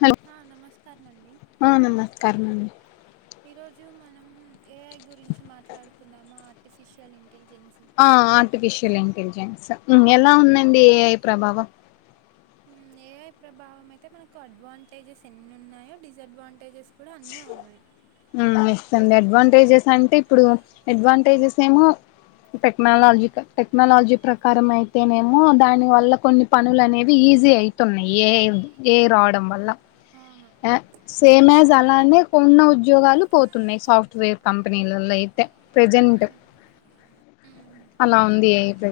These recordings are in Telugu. హలో హా నమస్కారం అండి అవునన్నా [unintelligible] ఈ రోజు మనం ఏఐ గురించి మాట్లాడుకుందాము ఆర్టిఫిషియల్ ఇంటెలిజెన్స్ ఆ ఆర్టిఫిషియల్ ఇంటెలిజెన్స్ ఎలా ఉందండి ఏఐ ప్రభావం ఏ ఏఐ ప్రభావం అయితే మనకు అడ్వాంటేజెస్ ఎన్ని ఉన్నాయో డిస్ట్వాంటేజెస్ కూడా అన్నే ఉన్నాయి ఇస్తుంది అడ్వాంటేజెస్ అంటే ఇప్పుడు అడ్వాంటేజెస్ ఏమో టెక్నాలజీక టెక్నాలజీ ప్రకారం అయితేనేమో దాని వల్ల కొన్ని పనులు అనేవి ఈజీ అయితున్నాయి ఏ ఏఐ రావడం వల్ల అవును సేమ్ జ్ అలానే కొన్న ఉద్యోగాలు పోతున్నాయి సాఫ్ట్వేర్ కంపెనీలలోయి తే ప్రెజెంట్ హ్మ్ అలా ఉంది ఏఐ ప్ర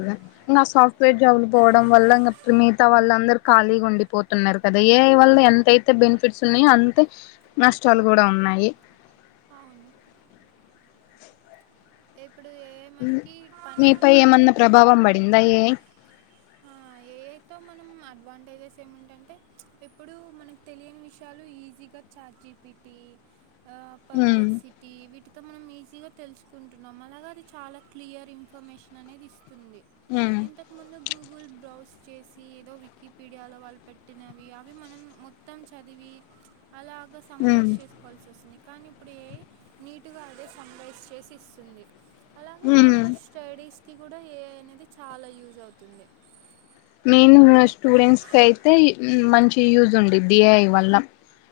ఇంకా ఆ సాఫ్ట్వేర్ జాబ్లు పోవడం వల్ల ఇంకా మిగతా వాళ్ళందరు ఖాళీగా ఉ ఉండిపోతున్నారు కదా ఏఐ వల్ళ ఎంతయితే బెన్ ఫిట్స్ ఉన్నాయి అంతే నష్టాలు కూడా ఉన్నాయి అవును ఇప్పుడు ఏఐ ఉమ్మ్ మనకి పని ఎంత మీపై అయితే ఏమన్నా తగ్గి ప్రభావం పడిందా ఎ ఏఐతో మనం అడ్వాంటేజెస్ ఏమిటంటే ఇప్పుడు మనకు తెలియని విషయాలు ఈజీగా చాట్ జి పిటి ఉమ్ పర్ప్లెక్స్సిటీ వీటి తో మనం ఈజీగా తెలుసుకుంటున్నాం అలాగ అది చాలా క్లియర్ ఇన్ఫర్మేషన్ అనేది ఇస్తు ఉమ్మ్ పోస్ట్ చేసి ఏదో వికీపీడియాలో వాళ్ళు పెట్టినవి అవి మనం మొత్తం చదివి అలాగా ఉమ్ సమ్మరైజ్ చేసుకోవాల్సి వస్తుంది కానీ ఇప్పుడు ఏఐ నీటుగా అదే సమ్మరైజ్ చేసి ఇస్తుంది అలాగే ఉమ్ నాకు స్టడీస్ కి కూడా ఏఐ అనేది చాలా యూజ్ అవుతుంది మెయిన్గా స్టూడెంట్స్కి అయితే మంచి యూజ్ ఉండిది ఏఐ వల్ల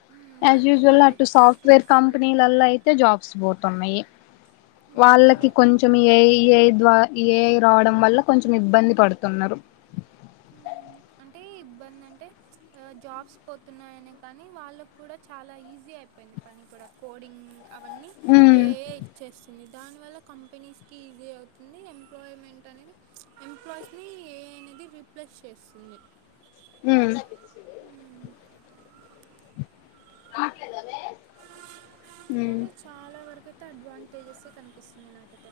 మ్మ్. యాస్ నీట్గా యూజువల్ అటు సాఫ్ట్వేర్ లెక్చరర్స్ కంపెనీలలో అయితే జాబ్స్ పోతున్నాయి వాళ్ళకి లైక్ కొంచెం ఏఐ ఏఐ ద్వా ఈ ఏఐ రావడం వల్ల కొంచెం ఇబ్బంది పడుతున్నారు అంటే ఇబ్బంది అంటే జాబ్స్ పోతున్నాయనే కానీ వాళ్ళకు కూడా చాలా ఈజీ అయి పోయింది పని కూడా కోడింగ్ అవన్నీ ఉమ్ ఏఐ ఇచ్చేస్తుంది దానివల్ల కంపెనీస్కి ఈజీ అవుతుంది ఎంప్లాయ్మెంట్ అనేది ఎంప్లాయీస్ని ఏఐ అనేది రీప్లే స్ చేస్ ఉమ్మ్ మ్మ్. మాట్ద కానీ చాలా వరకైతే అడ్వాంటేజెసే కనిపిస్తున్నాయి నాకైతే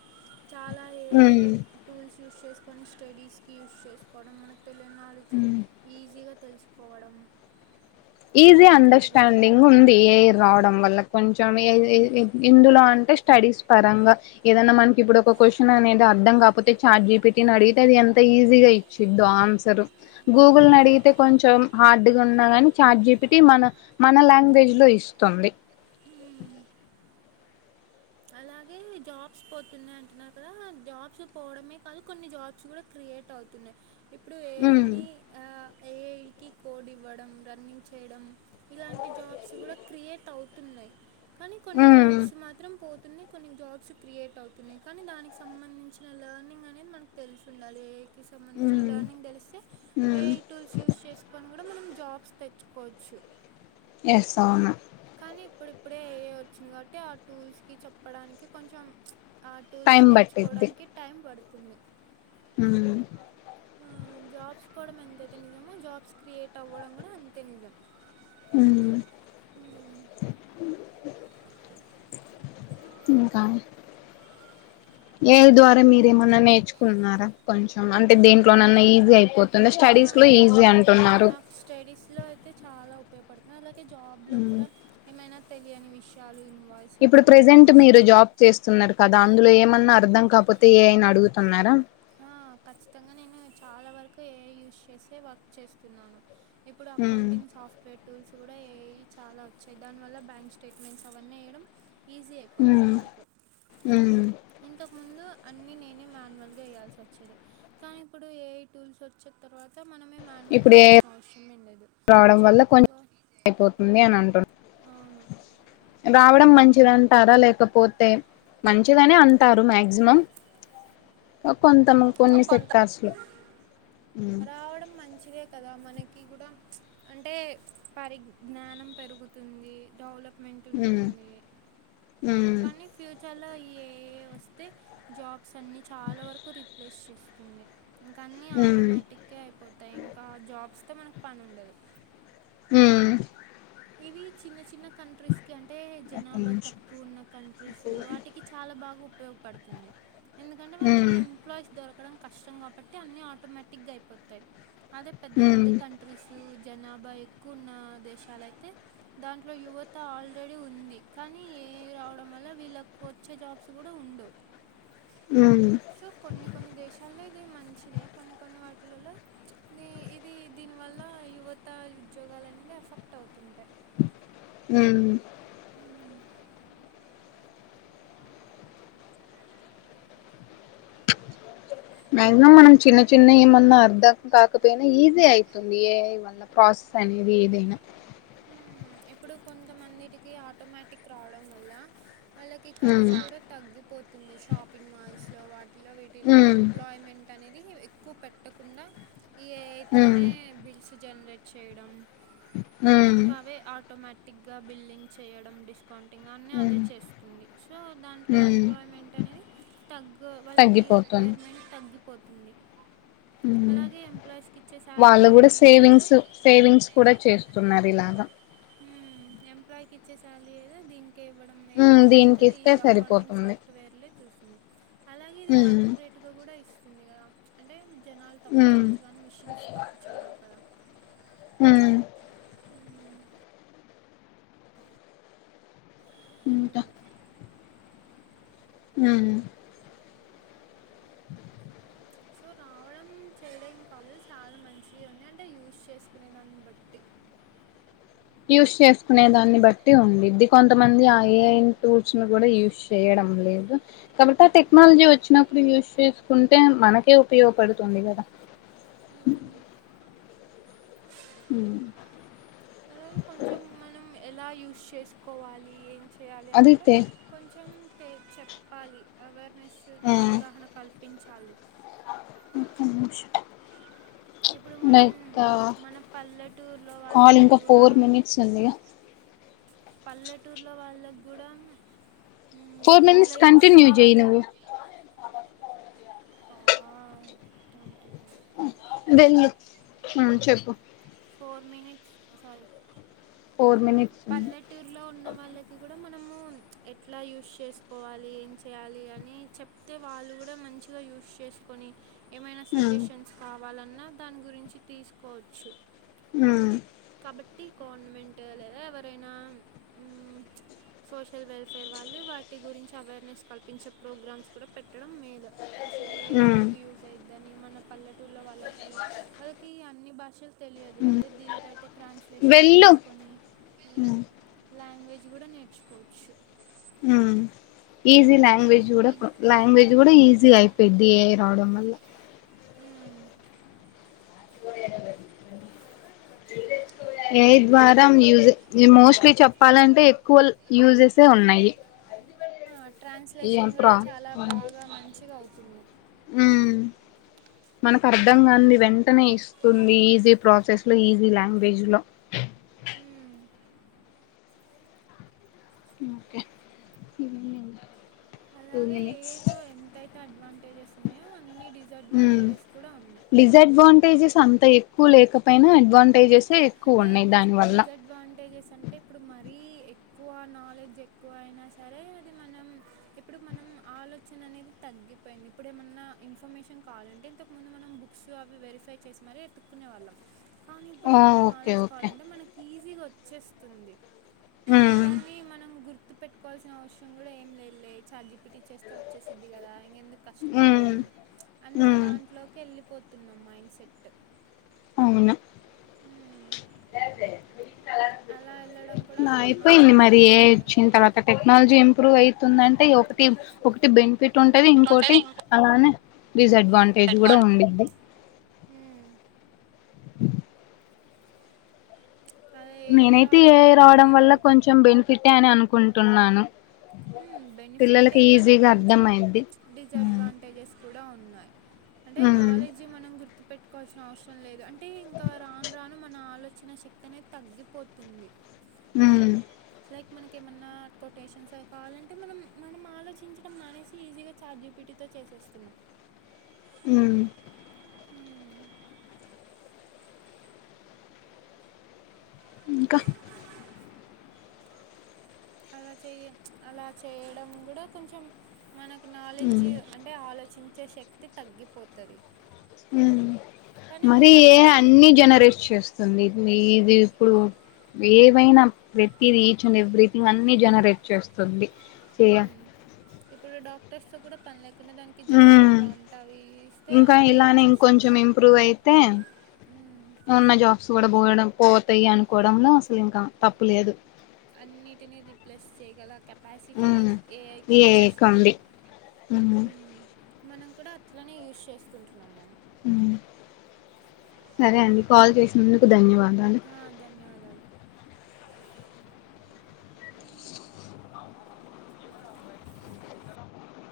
చాలా ఏఐ టూల్స్ యూస్ చేసుకొని స్టడీస్కి యూస్ చేసుకోవడం మనకి తెలియని నాలెడ్చును ఈజీగా తెలుసుకోవడం ఈజీ అలా జరుగుతుంది అండర్స్టాండింగ్ ఉంది ఏఐ రావడం వల్ల కొం చెం ఎఐ ఎందులో అంటే స్టడీస్ పరంగా ఏదనా మనకి ఇప్పుడు ఒక క్వశ్చన్ అనేది అర్థం కాకపోతే చాట్ జిపిటీని అడిగితే అది ఎంత ఈజీగా ఇచ్చిద్దో ఆన్సరు గూగుల్ అడిగితే కొం చం హార్డ్గా ఉన్నా కాని చాట్ జిపిటి మన మన లాంగ్వేజ్లో ఇస్తుంది మ్మ్. మ్మ్. అలాగే జాబ్స్ పోతున్నాయి అంటున్నారు కదా జాబ్స్ పోవడమే కాదు కొన్ని జాబ్స్ కూడా క్రి యేట్ అవుతున్నాయి ఇప్పుడు ఉమ్మ్ క కోడ్ ఇవ్వడం రన్నింగ్ చేయడం ఇలాంటి జాబ్స్ కూడా క్రియేట్ అవుతున్నాయి కానీ కొన్ని ఉమ్ జాబ్స్ మాత్రం పో తున్నాయి కొన్ని జాబ్స్ క్రియేట్ అవుతున్నాయి కానీ దానికి సంబంధించిన లెర్నింగ్ అనేది మనకు తెలిసుండాలి ఎఐ కి సంబంధించిన ఉమ్ లర్నింగ్ తెలిస్తే ఉమ్ ఏఐ టూల్స్ యూస్ చేసుకొని కూడా మనం జాబ్స్ తెచ్చుకోవచ్చు ఎస్ అవును కానీ ఇప్పుడిప్పుడే ఏఐ వచ్చింది కాబట్టి ఆ టూల్స్కి చెప్పడానికి కొంచెం ఆ టూల్స్ టైం నేర్చుకోవడానికి టైం పడుతుంది ఉమ్మ్ ఉమ్మ్ జాబ్స్ పోవడం ఎంతైతే నిజమో జాబ్స్ క్రియేట్ అవ్వడం కూడా అంతే నిజం ఉమ్మ్ మ్మ్. ఇంకా ఏఐ ద్వారా మీరేమన్నా నేర్చుకుంటున్నారా కొంచెం అంటే దేంట్లోనన్నా ఈజీ అయిపో తుంది ఆ, స్టడీస్లో నాకు ఈజీ అంటున్నారు ఉపయోగపడుతున్నా అలాగే జాబ్ లో కూడా ఏమైనా తెలియని విషయాలు ఇన్ ఇప్పుడు ప్రజెంట్ మీరు జాబ్ చేస్తున్నారు కదా అందులో ఏమన్నా న్నా అర్థం కాకపోతే ఏ ఐ నీ అడుగుతున్నారా ఆ ఖచ్చితంగా నేను చాలా వరకు ఏఐ యూజ్ చేసే వర్క్ చేస్తున్నాను ఇప్పుడు ఉమ్ అకౌంటింగ్ సాఫ్ట్వేర్ టూల్స్ కూడా ఎ ఐ చాలా వచ్చాయి దాని వల్ల బ్యాంక్ స్టేట్మెంట్స్ అవన్నీ ఏయడం ఈజీ అయిపోతుంది ఉమ్ నాకు ఉమ్ ఇంతకుముందు అన్నీ నేనే మాన్యువల్గా వెయ్యాలి ల్సీవచ్చేది కానీ ఇప్పుడు ఏ ఐ టూల్స్ వచ్చిన తర్వాత మనమే మాన్యువల్గా ఇప్పుడు ఏ ఐ వేయాల్సిన అవసరమే ఉండదు రావడం వల్ల కొన్ని అయిపోతుంది అని అనుంది అవును రావడం మంచిదంటారా లేకపోతే మంచిగానే అంటారు మాక్సిమం క కొంతము కొన్ని సెక్టార్స్ లో రావడం మంచిదే కదా మనకి కూడా అంటే పారిజ్ఞానం పెరుగుతుంది డెవలప్ మ్ మ్ ఇండియా లో ఈ ఏ ఐ వస్తే జాబ్స్ అన్ని చాలా వరకు రిప్లేస్ చేస్తుంది ఇంకా అన్నీ ఉమ్ ఆటోమేటికే అయిపోతాయి ఇంకా జాబ్స్ తో మనకు పని ఉండదు మ్ ఇవి చిన్న చిన్న కంట్రీస్కి అంటే ఒక్క జనాభా నిమిషం తక్కువ ఉన్న కంట్రీస్ వాటికి చాలా బాగా ఉపయోగపడుతుంది ఎందుకంటే వాళ్ళకి ఉమ్ ఎంప్లాయీస్ దొరకడం కష్టం కాబట్టి అన్నీ ఆటోమేటిక్గా అయిపోతాయి అదే పెద్ద ఉమ్ పెద్ద కంట్రీస్ జనాభా ఎక్కువన్న దేశాలయితే దాంట్లో యువత ఆల్రెడీ ఉంది కానీ ఏఐ రావడం వల్ల వీళ్ళకి వచ్చే జాబ్స్ కూడా ఉండవు ఉమ్ సో కొన్ని కొన్ని దేశాల్లో ఇదే మంచి మంచిదే కొన్ని కొన్ని వాటిలలో ఇది దీని వల్ల యువత ఉద్యోగాలనేది ఎఫెక్ట్ అవుతుంది మ్ మ్యాక్సిమం మనం చిన్న చిన్న ఏమన్నా అర్థం కాకపోయినా ఈజీ అయితుంది ఏఐ వల్ల ప్రాసెస్ అనే అనేది ఏదేనా మ్ ఇప్పుడు కొంతమందిటికి ఆటోమేటిక్ రావడం వల్ల వాళ్ళకి ఖర్చు ఉమ్ కూడా తగ్గిపోతుంది షాపింగ్ మాల్స్ లో వాటిలో వీటిల్లో ఉమ్ ఎంప్లాయ్మెంట్ అనేది ఇది ఎక్కువ పెట్టకుండా ఈ ఉమ్ ఏఐతోనే బిల్స్ జనరేట్ చేయడం మ్ ఆటోమేటిక్గా బిల్లింగ్ చేయడం డిస్కౌంట్ టిగ్ అనే అదే ఉమ్ చేస్తుంది సో దాంట్లో ఉమ్ ఎంప్లాయ్మెంట్ అనేది తగ్గు వాళ్ళకి రిక్ తగ్గిపోతుంది రిక్వైర్మెంట్ తగ్గిపోతుంది ఉమ్ అలాగే ఎంప్లాయీస్కి ఇచ్చే వాళ్ళు శాలరీ కూడా ఏదో సేవింగ్స్ సేవింగ్స్ కూడా చేస్తున్నారు ఇలాగా మ్ ఎంప్లాయ్కి ఇచ్చే సాలరీ ఏదో దీనికి కే ఇవ్వడం మేల ఉమ్ అన్నట్టు దీనికి ఈ ఇస్తే అకౌంటింగ్ సరిపోతుంది సాఫ్ట్ వేర్ లో చూసింది అలాగే ఇది ఉమ్ ఎక్యూరేటుగా కూడా ఇస్తుంది కదా అంటే జనాలు తప్పు ఉమ్ చేయచ్చుగాని మిషన్స్ తప్పు చెయ్యవు గదా ఉమ్ ఇంట ఇది. మ్ సో రావడం చెయడం కాదు చాలా మంచిగా ఉంది అంటే యూస్ చేసుకునే దాన్ని బట్టి యూస్ చేసుకునే దాన్ని బట్టి ఉండిద్ది కొంతమంది ఆ ఏ ఐన్ టూల్స్ ను గూడా యూస్ చెయర్ లేదు కాబట్టి ఆ టెక్నాలజీ వచ్చినప్పుడు యూస్ చేసుకుంటే మనకే ఉపయోగపడుతుందిగా మ్మ్ అలాగే కొంచెం మనం ఎలా యూస్ చేసుకోవాలి ఏం చేయాలి అని గుడా అదైతే కొంచెం చెప్పాలి అవేర్నెస్ అవగాహన కల్పించాలి ఒక్క నింష్ ఇప్పుడు మనం మన పల్లెటూరులో కాల్ వాళ్ళకి ఇంకా గూడా ఫోర్ మినిట్స్ ఉందిగా పల్లెటూరులో వాళ్ళక్ గుడం ఫోర్ మినిట్స్ కంటిన్యూ జెయ్య్ నువ్వు ఆంటి చెప్పు four minutes sorry four minutes ఉంది పల్లెటూర్లో ఉన్న వాళ్ళకి గుడా మనము ఎట్లా యూస్ చేసుకోవాలి ఏం చేయాలి అని చెప్తే వాళ్ళు గుడా మంచిగా యూస్ చేస్ కొని ఏమైనా ఉమ్ సజెషన్స్ కావాలన్నా దాని గురించి తీసుకోవచ్చు ఆ కాబట్టి గవర్నమెంట్ లేదా ఎవరైనా మ్మ్ సోషల్ వెల్ఫేర్ వాళ్ళు వాటి గురించి అవేర్నెస్ కల్పించే ప్రోగ్రామ్స్ కుడ పెట్టడం మేలు అసలు ఏ ఐ ఉమ్ ఎందుకు యూజ్ అయిద్దని మన పల్లెటూళ్లో వాళ్ళకి వాళ్ళకి అన్నీ భాషలు తెలియదు అదే దీంతో అయితే ట్రాన్స్లేషన్ వెళ్ళు చేయించుకోని ఉమ్ లాంగ్వే గుడ నేర్చుకోవచ్చు అ ఈజీ లాంగ్వేజ్ గూడ మ్, లాంగ్వేజ్ గూడా ఈజీ అయిపోయిద్ది ఏ ఐ రావడం వల్ల మ్. పోయన ఏ ఐ ద్వారా మ్యూజ్ ఈ మోస్ట్లీ చెప్పాలంటే ఎక్కువ యూజెస్సే ఉన్నాయి ఈ ట్రాన్స్లేషన్ గూడా ప్రా చాలా బాగా మంచిగా అవుతుంది మనకర్థం కాంది వెంటనే ఇస్తుంది ఈజీ ప్రాసెస్ లో ఈజీ లాంగ్వేజ్ లో ఉమ్ ఓకే టూ అలాగే మినిట్స్ ఏఐతో ఎంతైతే అడ్వాంటేజెస్ ఉన్నయో అన్ని ఉమ్ డిసడ్వాంటేజెస్ కూడ ఉన్నాయి డిసడ్వాంటేజెస్ అంత ఎక్కువ లేకపోయినా అడ్వాంటేజెస్ అంటే డిసడ్వాంటేజెస్ అంటే ఇప్పుడు మరీ క్కువ నాలెడ్జ్ ఎక్కువ అయినా సరే అది మనం ఇప్పుడు మనం ఆలోచన అనేది తగ్గి పొయింది ఇప్పుడు ఏమన్నా ఇన్ఫర్మేషన్ కావాలంటే ఇంతకుముందు మనం బుక్స్ అవి వెరిఫై చేసి మరి ఎతుక్కునే వాళ్ళం. కానీ ఇప్పుడు ఓ ఏమన్నా ఓకే నాలెడ్జ్ ఓకే కావాలంటే మనకి ఈజీగా వచ్చేస్తుంది మ్మ్ దాన్ని మనం గుర్తు పెట్టుకోవాల్సిన అవసరం గూడా ఏం లేదులే ఛాట్ జి పి టి ఇచ్చేస్తే వచ్చేసిద్ది గదా ఇంకెందుకు ఉమ్ కష్టపడ్డం అన్న ఉమ్ దాంట్లోకి ఎళ్ళిపోతున్నం మైండ్ సెట్ అవున [inaudible] అలా వెళ్ళడం కూడా అంత అయిపోయింది మంచిదేం మరి ఏ కాదు కదా చ్చినా తర్వాత టెక్నాలజీ ఇంప్రూవ్ అయి తుందంటే ఒకటి ఒకటి బెనిఫిట్ ఉంటది ఇంకో టి అలానే డిసడ్వాంటేజ్ గూడా ఉండిది మ్మ్. అది నేనైతే రావడం ఎఐ వల్ల రావడం మనకి వల్ల కొంచెం బెనిఫిటే అని అనుకుంటున్నాను బెనిఫిటే పిల్లలకి కానీ ఈజీగా కొంచెం అర్థం అయిద్ది మ్ డిసడ్వాంటేజెస్ కూడా ఉన్నాయి అంటే మ్ నాలెడ్జ్ మనం గుర్తు పెెట్టుకోవాల్సిన అవసరం లేదు అంటే ఇంకా రాను రాను మన ఆలోచన చ్చిన శక్తి అనేది తగ్గిపోతుంది ఉ లైక్ మనకి ఏమన్నా కొటేషన్స్ ఐ కావాలంటే మనం మనం ఆలోచించడం మానేసి ఈజీగా చార్జిబీటీ తో చేసేస్తునం ఉ ఇంకా అలా చెయ అలా చేయడం కూడా కొంచెం మనకు మ్ నాలెడ్జ్ అంటే ఆలోచించే శక్తి తగ్గిపోతుది ఉ మరి ఏ అందుకు అన్ని జనరేట్ చేస్తుంది ఇది వి ఇది ఇప్పుడు ఏవైనా ప్రతిది ఈచ్ అండ్ ఎవ్రీథింగ్ అన్ని జనరేట్ చేస్తుంది ఏయ మ్మ్. ఇప్పుడు డాక్టర్స్ తో కూడా పనిలే స్తున్న దానికి జస్ట్ ఉమ్ ప్రాముటవి ఇస్తే ఇంకా అదే ఇలానే ఇచ్చేస్తుంది ఇంకొంచెం ఇంప్రూవ్ అయితే మ్మ్. ఉన్న జాబ్స్ కూడా పోవడం పోతాయి అనుకోవడంలో అసలు ఇంకా తప్పు లేదు అన్నిటిని రిప్లేస్ చేయగల కెపాసిటీ ఉమ్ ఏఐకి వచ్చేసింది ఏకండి ఉమ్ ఉ మనం కూడా అట్లనే యూజ్ చేసుకుంటున్నాం మనీ ఉ సరే అండి కాల్ చేసినందుకు ధన్యవాద హా ధన్యవాదాలు